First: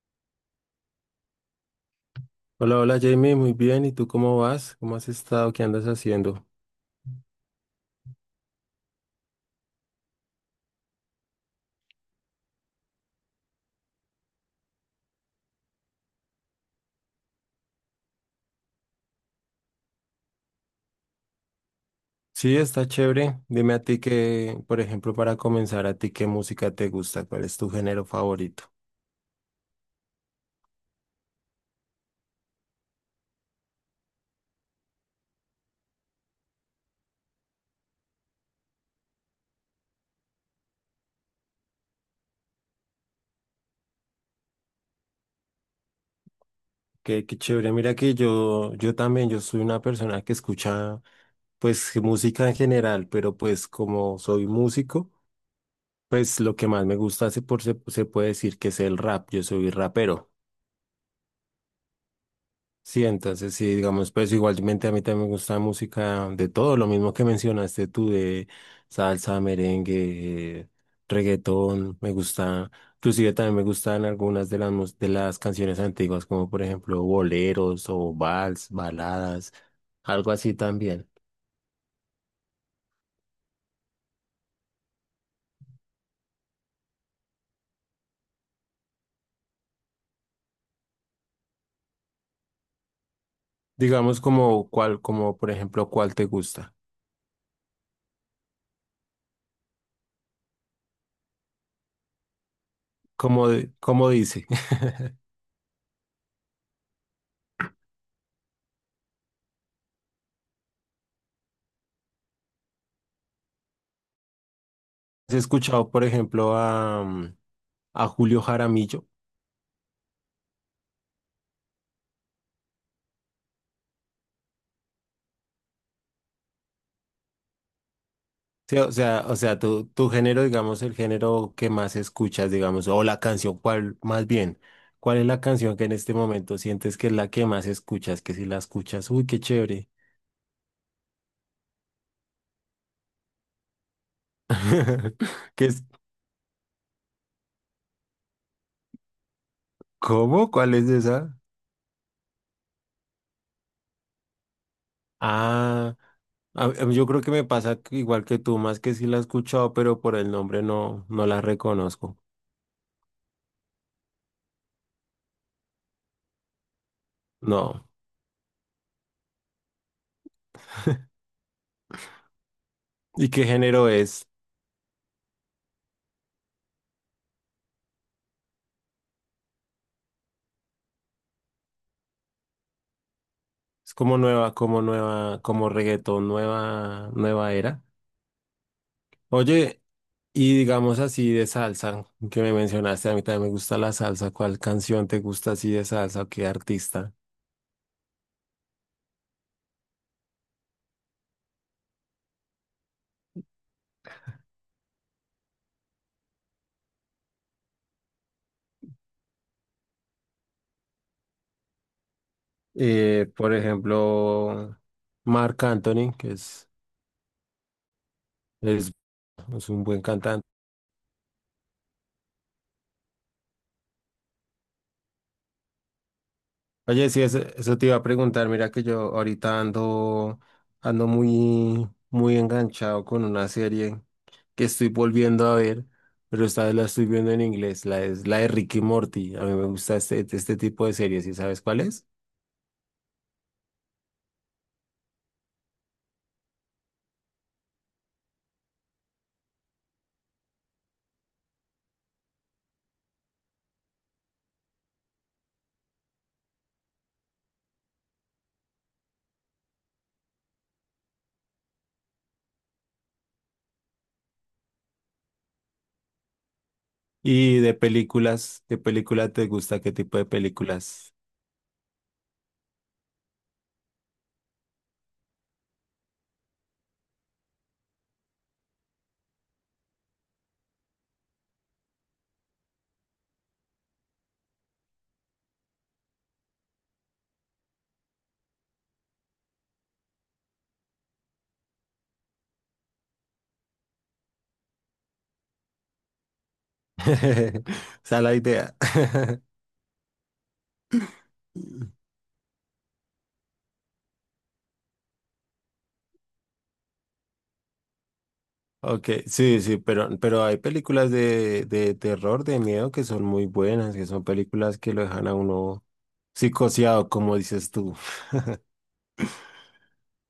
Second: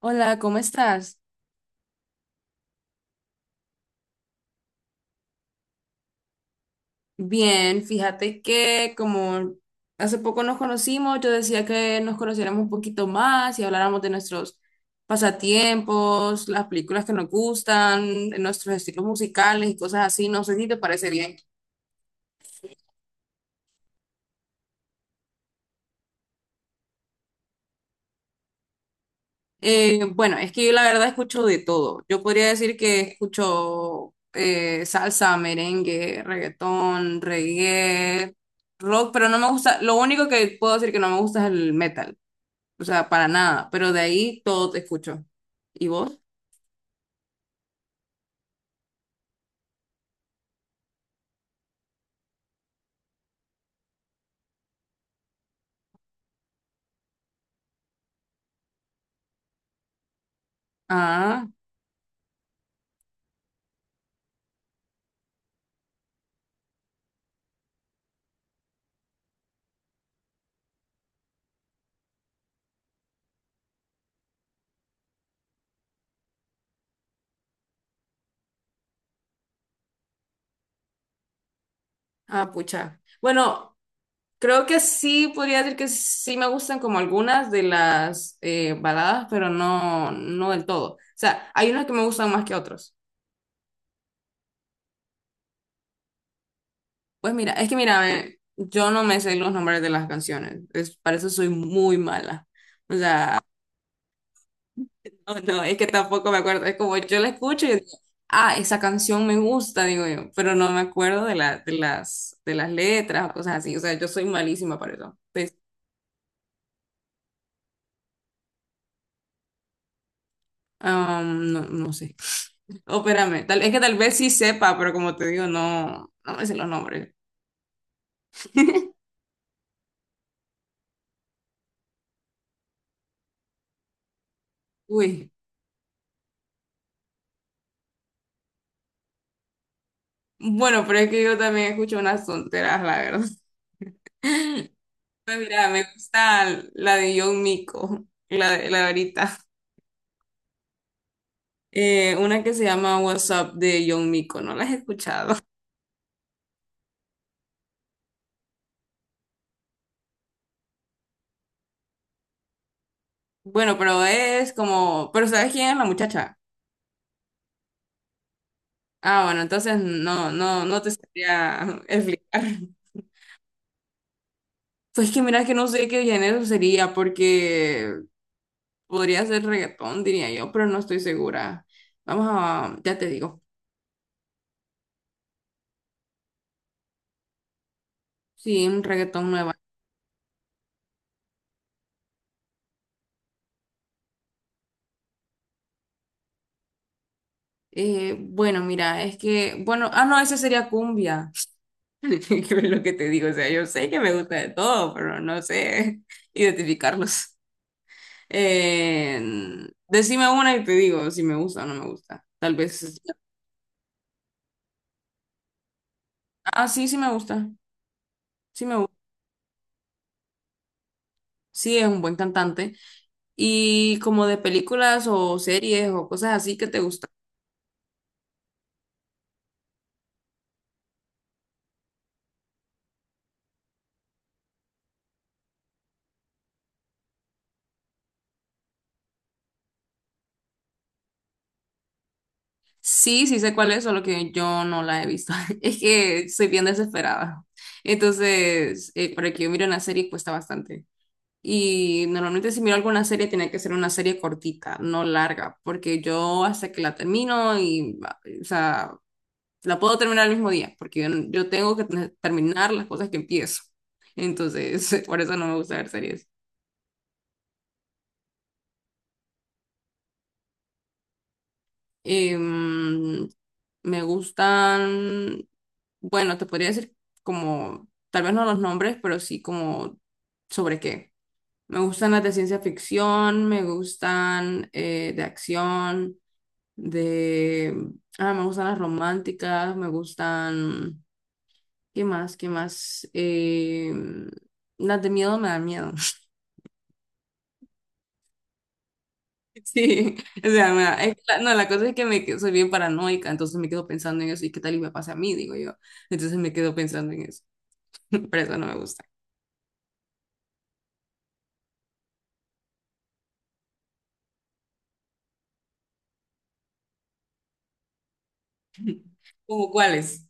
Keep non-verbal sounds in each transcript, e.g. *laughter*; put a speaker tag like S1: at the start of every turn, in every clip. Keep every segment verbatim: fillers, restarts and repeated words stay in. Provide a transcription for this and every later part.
S1: Hola, ¿cómo estás?
S2: Hola, hola Jamie, muy bien. ¿Y tú cómo vas? ¿Cómo has estado? ¿Qué andas haciendo?
S1: Bien, fíjate que como hace poco nos conocimos, yo decía que nos conociéramos un poquito más y habláramos de nuestros pasatiempos, las películas que nos gustan, de nuestros estilos musicales y cosas así. No sé si te parece bien.
S2: Sí, está chévere. Dime a ti que, por ejemplo, para comenzar, a ti qué música te gusta, cuál es tu género favorito.
S1: Eh, bueno, es que yo la verdad escucho de todo. Yo podría decir que escucho eh, salsa, merengue, reggaetón, reggae, rock, pero no me gusta, lo único que puedo decir que no me gusta es el metal. O sea, para nada, pero de ahí todo te escucho. ¿Y vos?
S2: Qué, qué chévere. Mira que yo, yo también, yo soy una persona que escucha, pues, música en general, pero pues como soy músico, pues lo que más me gusta se, por, se, se puede decir que es el rap. Yo soy rapero.
S1: Ah,
S2: Sí, entonces sí, digamos, pues igualmente a mí también me gusta música de todo, lo mismo que mencionaste tú de salsa, merengue, reggaetón, me gusta, inclusive también me gustan algunas de las mus- de las canciones antiguas, como por ejemplo boleros o vals, baladas, algo así también.
S1: ah, Pucha. Bueno, creo que sí, podría decir que sí me gustan como algunas de las eh, baladas, pero no, no del todo. O sea, hay unas que me gustan más que otras.
S2: Digamos como cuál, como por ejemplo, cuál te gusta.
S1: Pues mira, es que mira, a ver, yo no me sé los nombres de las canciones. Es, para eso soy muy mala. O sea,
S2: Como, de- como dice, *laughs*
S1: *laughs* No, no, es que tampoco me acuerdo. Es como yo la escucho y yo digo, ah, esa canción me gusta, digo yo, pero no me acuerdo de la, de las, de las letras o cosas así. O sea, yo soy malísima para eso.
S2: ¿has
S1: Entonces,
S2: escuchado por ejemplo a, mm, a Julio Jaramillo?
S1: am, no, no sé. Oh, espérame, tal, es que tal vez sí sepa, pero como te digo, no, no me sé los nombres.
S2: Sí, o sea, o sea, tu, tu género, digamos, el género que más escuchas, digamos, o la canción, cuál, más bien, ¿cuál es
S1: Uy,
S2: la canción que en este momento sientes que es la que más escuchas? Que si la escuchas, uy, qué chévere.
S1: bueno, pero es que yo también escucho unas tonteras, la verdad. *laughs*
S2: *laughs*
S1: Pues
S2: ¿Qué
S1: mira,
S2: es?
S1: me gusta la de John Mico, la de, la de ahorita.
S2: ¿Cómo? ¿Cuál es esa?
S1: Eh, una que se llama What's Up de John Mico, ¿no la has escuchado?
S2: Ah, a- a- yo creo que me pasa que igual que tú, más que sí la he escuchado, pero por el nombre no, no la reconozco.
S1: Bueno, pero es como, pero ¿sabes quién es la muchacha?
S2: No.
S1: Ah, bueno, entonces no, no, no te sabría *laughs* explicar.
S2: ¿Y qué género es?
S1: Pues que mira que no sé qué género sería, porque podría ser reggaetón, diría yo, pero no estoy segura. Vamos a, ya te digo.
S2: Es como nueva, como nueva, como reggaetón, nueva, nueva era.
S1: Sí, un reggaetón nueva.
S2: Oye, y digamos así de salsa, que me mencionaste, a mí también me gusta la salsa. ¿Cuál canción te gusta así de salsa o qué artista?
S1: Eh, bueno, mira, es que, bueno, ah, no, ese sería cumbia. *laughs* Es lo que te digo, o sea, yo sé que me gusta de todo, pero no sé *laughs* identificarlos. Eh, Decime una y te digo si me gusta o no me gusta. Tal vez.
S2: Eh, por ejemplo, Marc Anthony, que
S1: Ah,
S2: es,
S1: sí, sí me gusta. Sí me
S2: es,
S1: gusta.
S2: es un buen cantante.
S1: Sí, es un buen cantante. ¿Y como de películas o series o cosas así que te
S2: Oye,
S1: gustan?
S2: sí, eso, eso te iba a preguntar. Mira que yo ahorita ando, ando muy, muy enganchado con una serie que estoy volviendo a ver, pero esta vez la estoy viendo en inglés. La, es la de Ricky Morty. A mí me gusta este, este tipo de series, ¿y sabes cuál es?
S1: Sí, sí sé cuál es, solo que yo no la he visto. *laughs* Es que soy bien desesperada. Entonces, eh, para que yo mire una serie cuesta bastante. Y normalmente si miro alguna serie tiene que ser una serie cortita, no larga, porque yo hasta que la termino y, o sea, la puedo terminar el mismo día, porque yo, yo tengo que tener- terminar las cosas que empiezo. Entonces, *laughs* por eso no me gusta ver series.
S2: Y de películas, ¿de película te gusta? ¿Qué tipo de películas?
S1: Em, Me gustan, bueno, te podría decir como, tal vez no los nombres, pero sí como sobre qué. Me gustan las de ciencia ficción, me gustan eh, de acción, de... Ah, me gustan las románticas, me gustan... ¿Qué más? ¿Qué más? Em, las de miedo me dan miedo.
S2: *laughs* O sea, la idea. *laughs*
S1: Sí, *laughs* o sea, mira, es que la- no, la cosa es que me, que- soy bien paranoica, entonces me quedo pensando en eso y qué tal y me pasa a mí, digo yo. Entonces me quedo pensando en eso, *laughs* pero eso no me gusta.
S2: Ok, sí, sí, pero, pero hay películas de, de terror, de miedo, que son muy buenas, que son películas que lo dejan a uno psicoseado, como dices tú. *laughs*
S1: ¿Cómo cuáles?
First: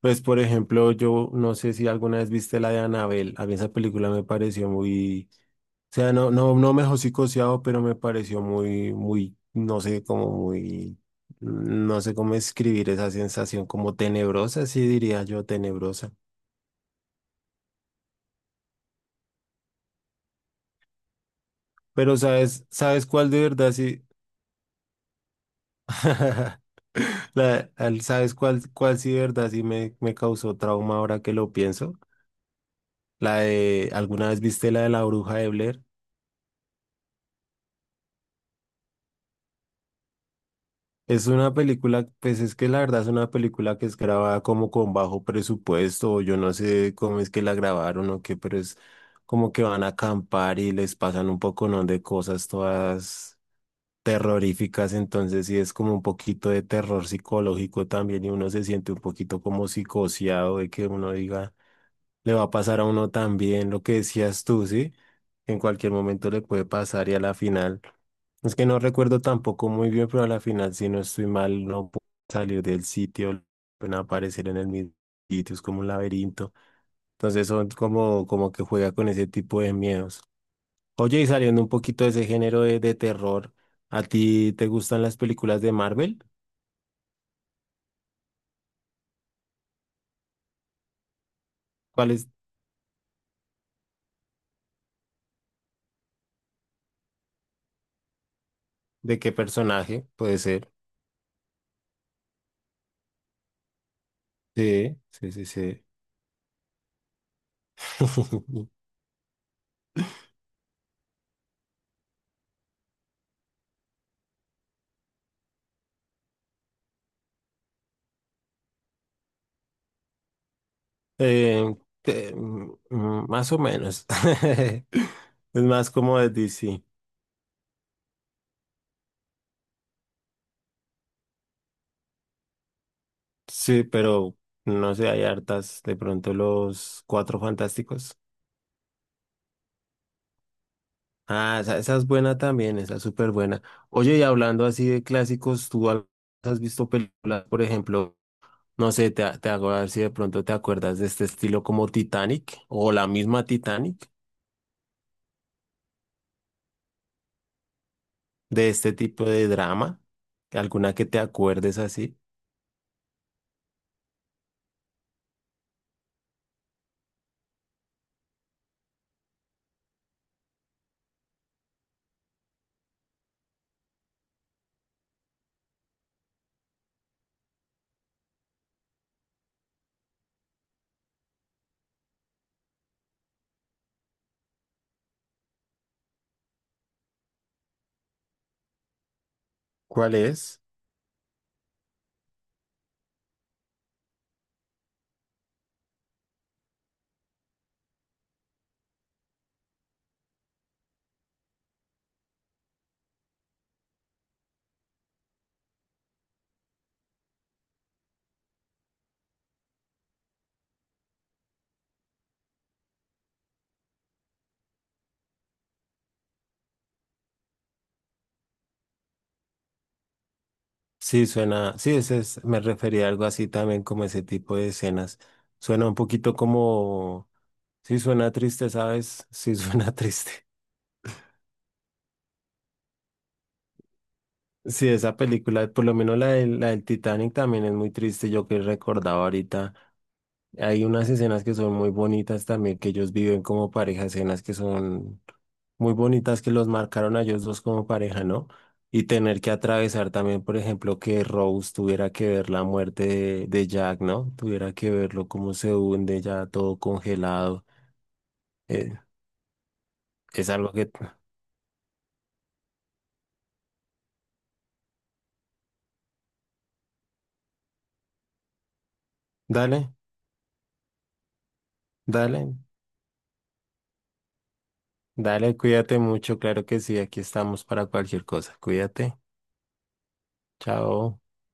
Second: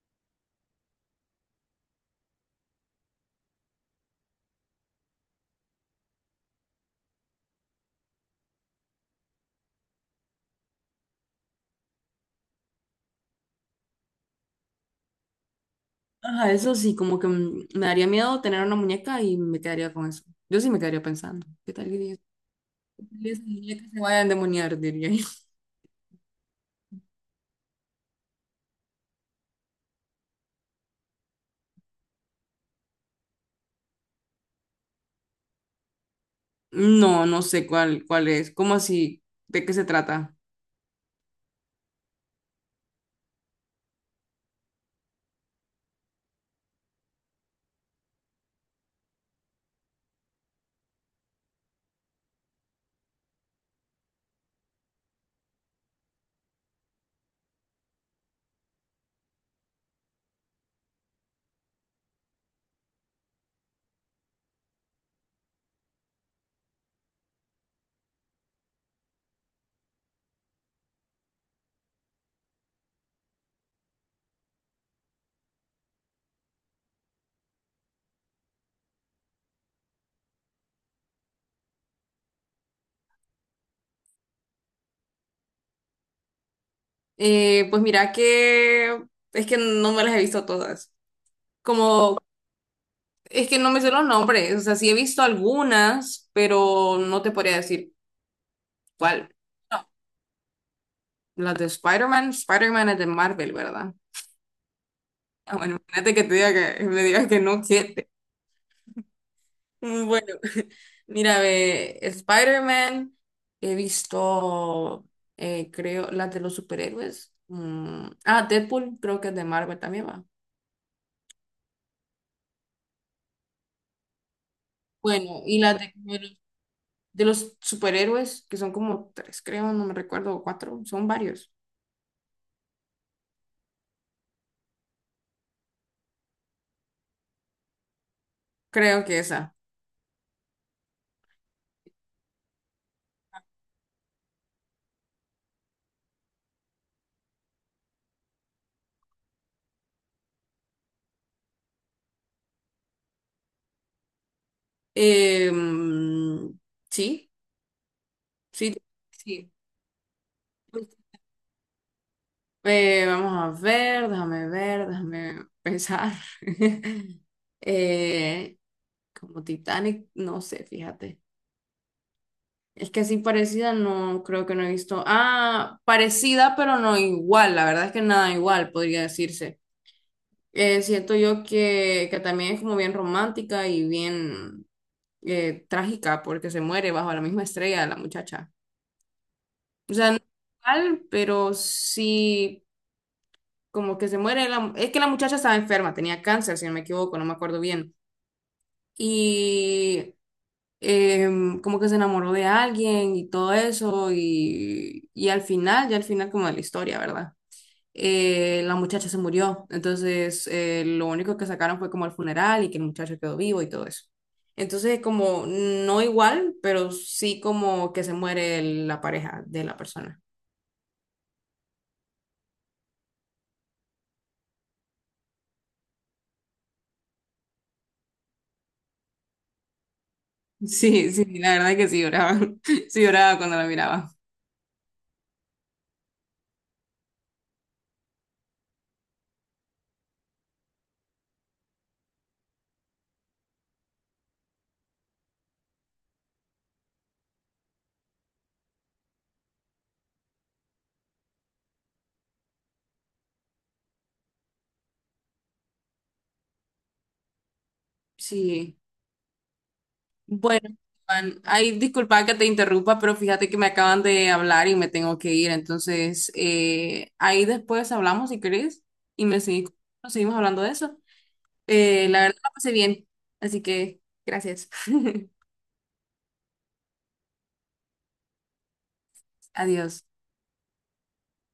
S2: Pues, por ejemplo, yo no sé si alguna vez viste la de Anabel. A mí esa película me pareció muy... O sea, no, no, no me dejó psicoseado, pero me pareció muy, muy, no sé, como muy, no sé cómo escribir esa sensación, como tenebrosa, sí diría yo, tenebrosa.
S1: Ajá, eso sí, como que mm, me daría miedo tener una muñeca y me quedaría con eso. Yo sí me quedaría pensando, ¿qué tal y qué
S2: Pero
S1: tal
S2: sabes, ¿sabes cuál
S1: y
S2: de
S1: esas
S2: verdad
S1: muñecas se
S2: sí?
S1: vayan a endemoniar?, diría yo. *laughs*
S2: *laughs* La, al- ¿sabes cuál, cuál sí de verdad sí me, me causó trauma ahora que lo pienso? La de, ¿alguna vez viste la de la bruja de Blair?
S1: No, no sé cuál, cuál es, ¿cómo así? ¿De qué se trata?
S2: Es una película, pues es que la verdad es una película que es grabada como con bajo presupuesto, o yo no sé cómo es que la grabaron o qué, pero es como que van a acampar y les pasan un poconón de cosas todas terroríficas, entonces sí es como un poquito de terror psicológico también y uno se siente un poquito como psicoseado de que uno diga, le va a pasar a uno también lo que decías tú, ¿sí? En cualquier momento le puede pasar y a la final. Es que no recuerdo tampoco muy bien, pero a la final, si no estoy mal, no puedo salir del sitio, no pueden aparecer en el mismo sitio, es como un laberinto. Entonces son como, como que juega con ese tipo de miedos. Oye, y saliendo un poquito de ese género de, de terror, ¿a ti te gustan las películas de Marvel?
S1: Eh, pues mira que es que no me las he visto todas.
S2: ¿Cuál
S1: Como,
S2: es,
S1: es que no me sé los nombres, o sea, sí he visto algunas, pero no te podría decir
S2: de
S1: cuál.
S2: qué
S1: No.
S2: personaje puede ser?
S1: Las de Spider-Man, Spider-Man es de Marvel, ¿verdad? *laughs*
S2: Sí, sí, sí,
S1: Ah, bueno,
S2: sí.
S1: imagínate que te diga que me digas que no, siete.
S2: *laughs*
S1: Mm, bueno, *laughs* mira, ve, Spider-Man, he visto, eh, creo, las de los superhéroes. Mm, ah, Deadpool, creo que es de Marvel también va.
S2: Eh, te- mm, mm, más o menos. *laughs*
S1: Bueno, y
S2: Es
S1: las
S2: más
S1: de,
S2: como de D C.
S1: de los superhéroes, que son como tres, creo, no me recuerdo, o cuatro, son varios.
S2: Sí, pero no sé, hay hartas. De pronto los Cuatro Fantásticos.
S1: Creo que esa.
S2: Ah, esa, esa es buena también, esa es súper buena. Oye, y hablando así de clásicos, ¿tú al- ¿has visto películas, por ejemplo, no sé, te, te hago a ver si de pronto te acuerdas de este estilo como Titanic o la misma Titanic,
S1: Em, sí,
S2: de
S1: sí,
S2: este tipo de
S1: sí.
S2: drama? ¿Alguna que te acuerdes así?
S1: Eh, vamos a ver, déjame ver, déjame pensar. *laughs* Eh, Como Titanic, no sé, fíjate. Es que así parecida no creo que no he visto. Ah, parecida pero no igual, la verdad es que nada igual, podría decirse. Eh, siento yo que, que también es como bien romántica y bien eh, trágica porque se muere bajo la misma estrella la muchacha. O sea,
S2: ¿Cuál
S1: no
S2: es?
S1: igual, pero sí, como que se muere la... Es que la muchacha estaba enferma, tenía cáncer, si no me equivoco, no me acuerdo bien. Y em, como que se enamoró de alguien y todo eso, y, y al final, ya al final como de la historia, ¿verdad? Eh, la muchacha se murió, entonces eh, lo único que sacaron fue como el funeral y que el muchacho quedó vivo y todo eso. Entonces, como no igual, pero sí como que se muere la pareja de la persona.
S2: Sí, suena, sí, ese es, me refería a algo así también como ese tipo de escenas. Suena un poquito como... Sí suena triste, ¿sabes? Sí suena *laughs* triste.
S1: Sí, sí, la verdad que sí lloraba. *laughs* Sí lloraba cuando la miraba.
S2: Sí, esa película, por lo menos la del, la del Titanic también es muy triste, yo que recordaba ahorita. Hay unas escenas que son muy bonitas también, que ellos viven como pareja, escenas que son muy bonitas que los marcaron a ellos dos como pareja, ¿no? Y tener que atravesar también, por ejemplo, que Rose tuviera que ver la muerte de, de Jack, ¿no? Tuviera que verlo cómo se hunde ya todo congelado.
S1: Sí.
S2: Eh, es
S1: Bueno,
S2: algo que...
S1: Juan, ay, disculpa que te interrumpa, pero fíjate que me acaban de hablar y me tengo que ir. Entonces, eh, ahí después hablamos si querés y me seguimos,
S2: Dale,
S1: seguimos hablando de eso. Eh, la verdad la
S2: dale.
S1: pasé bien. Así que, gracias.
S2: Dale, cuídate mucho, claro que sí, aquí estamos para cualquier cosa. Cuídate.
S1: *laughs* Adiós.
S2: Chao.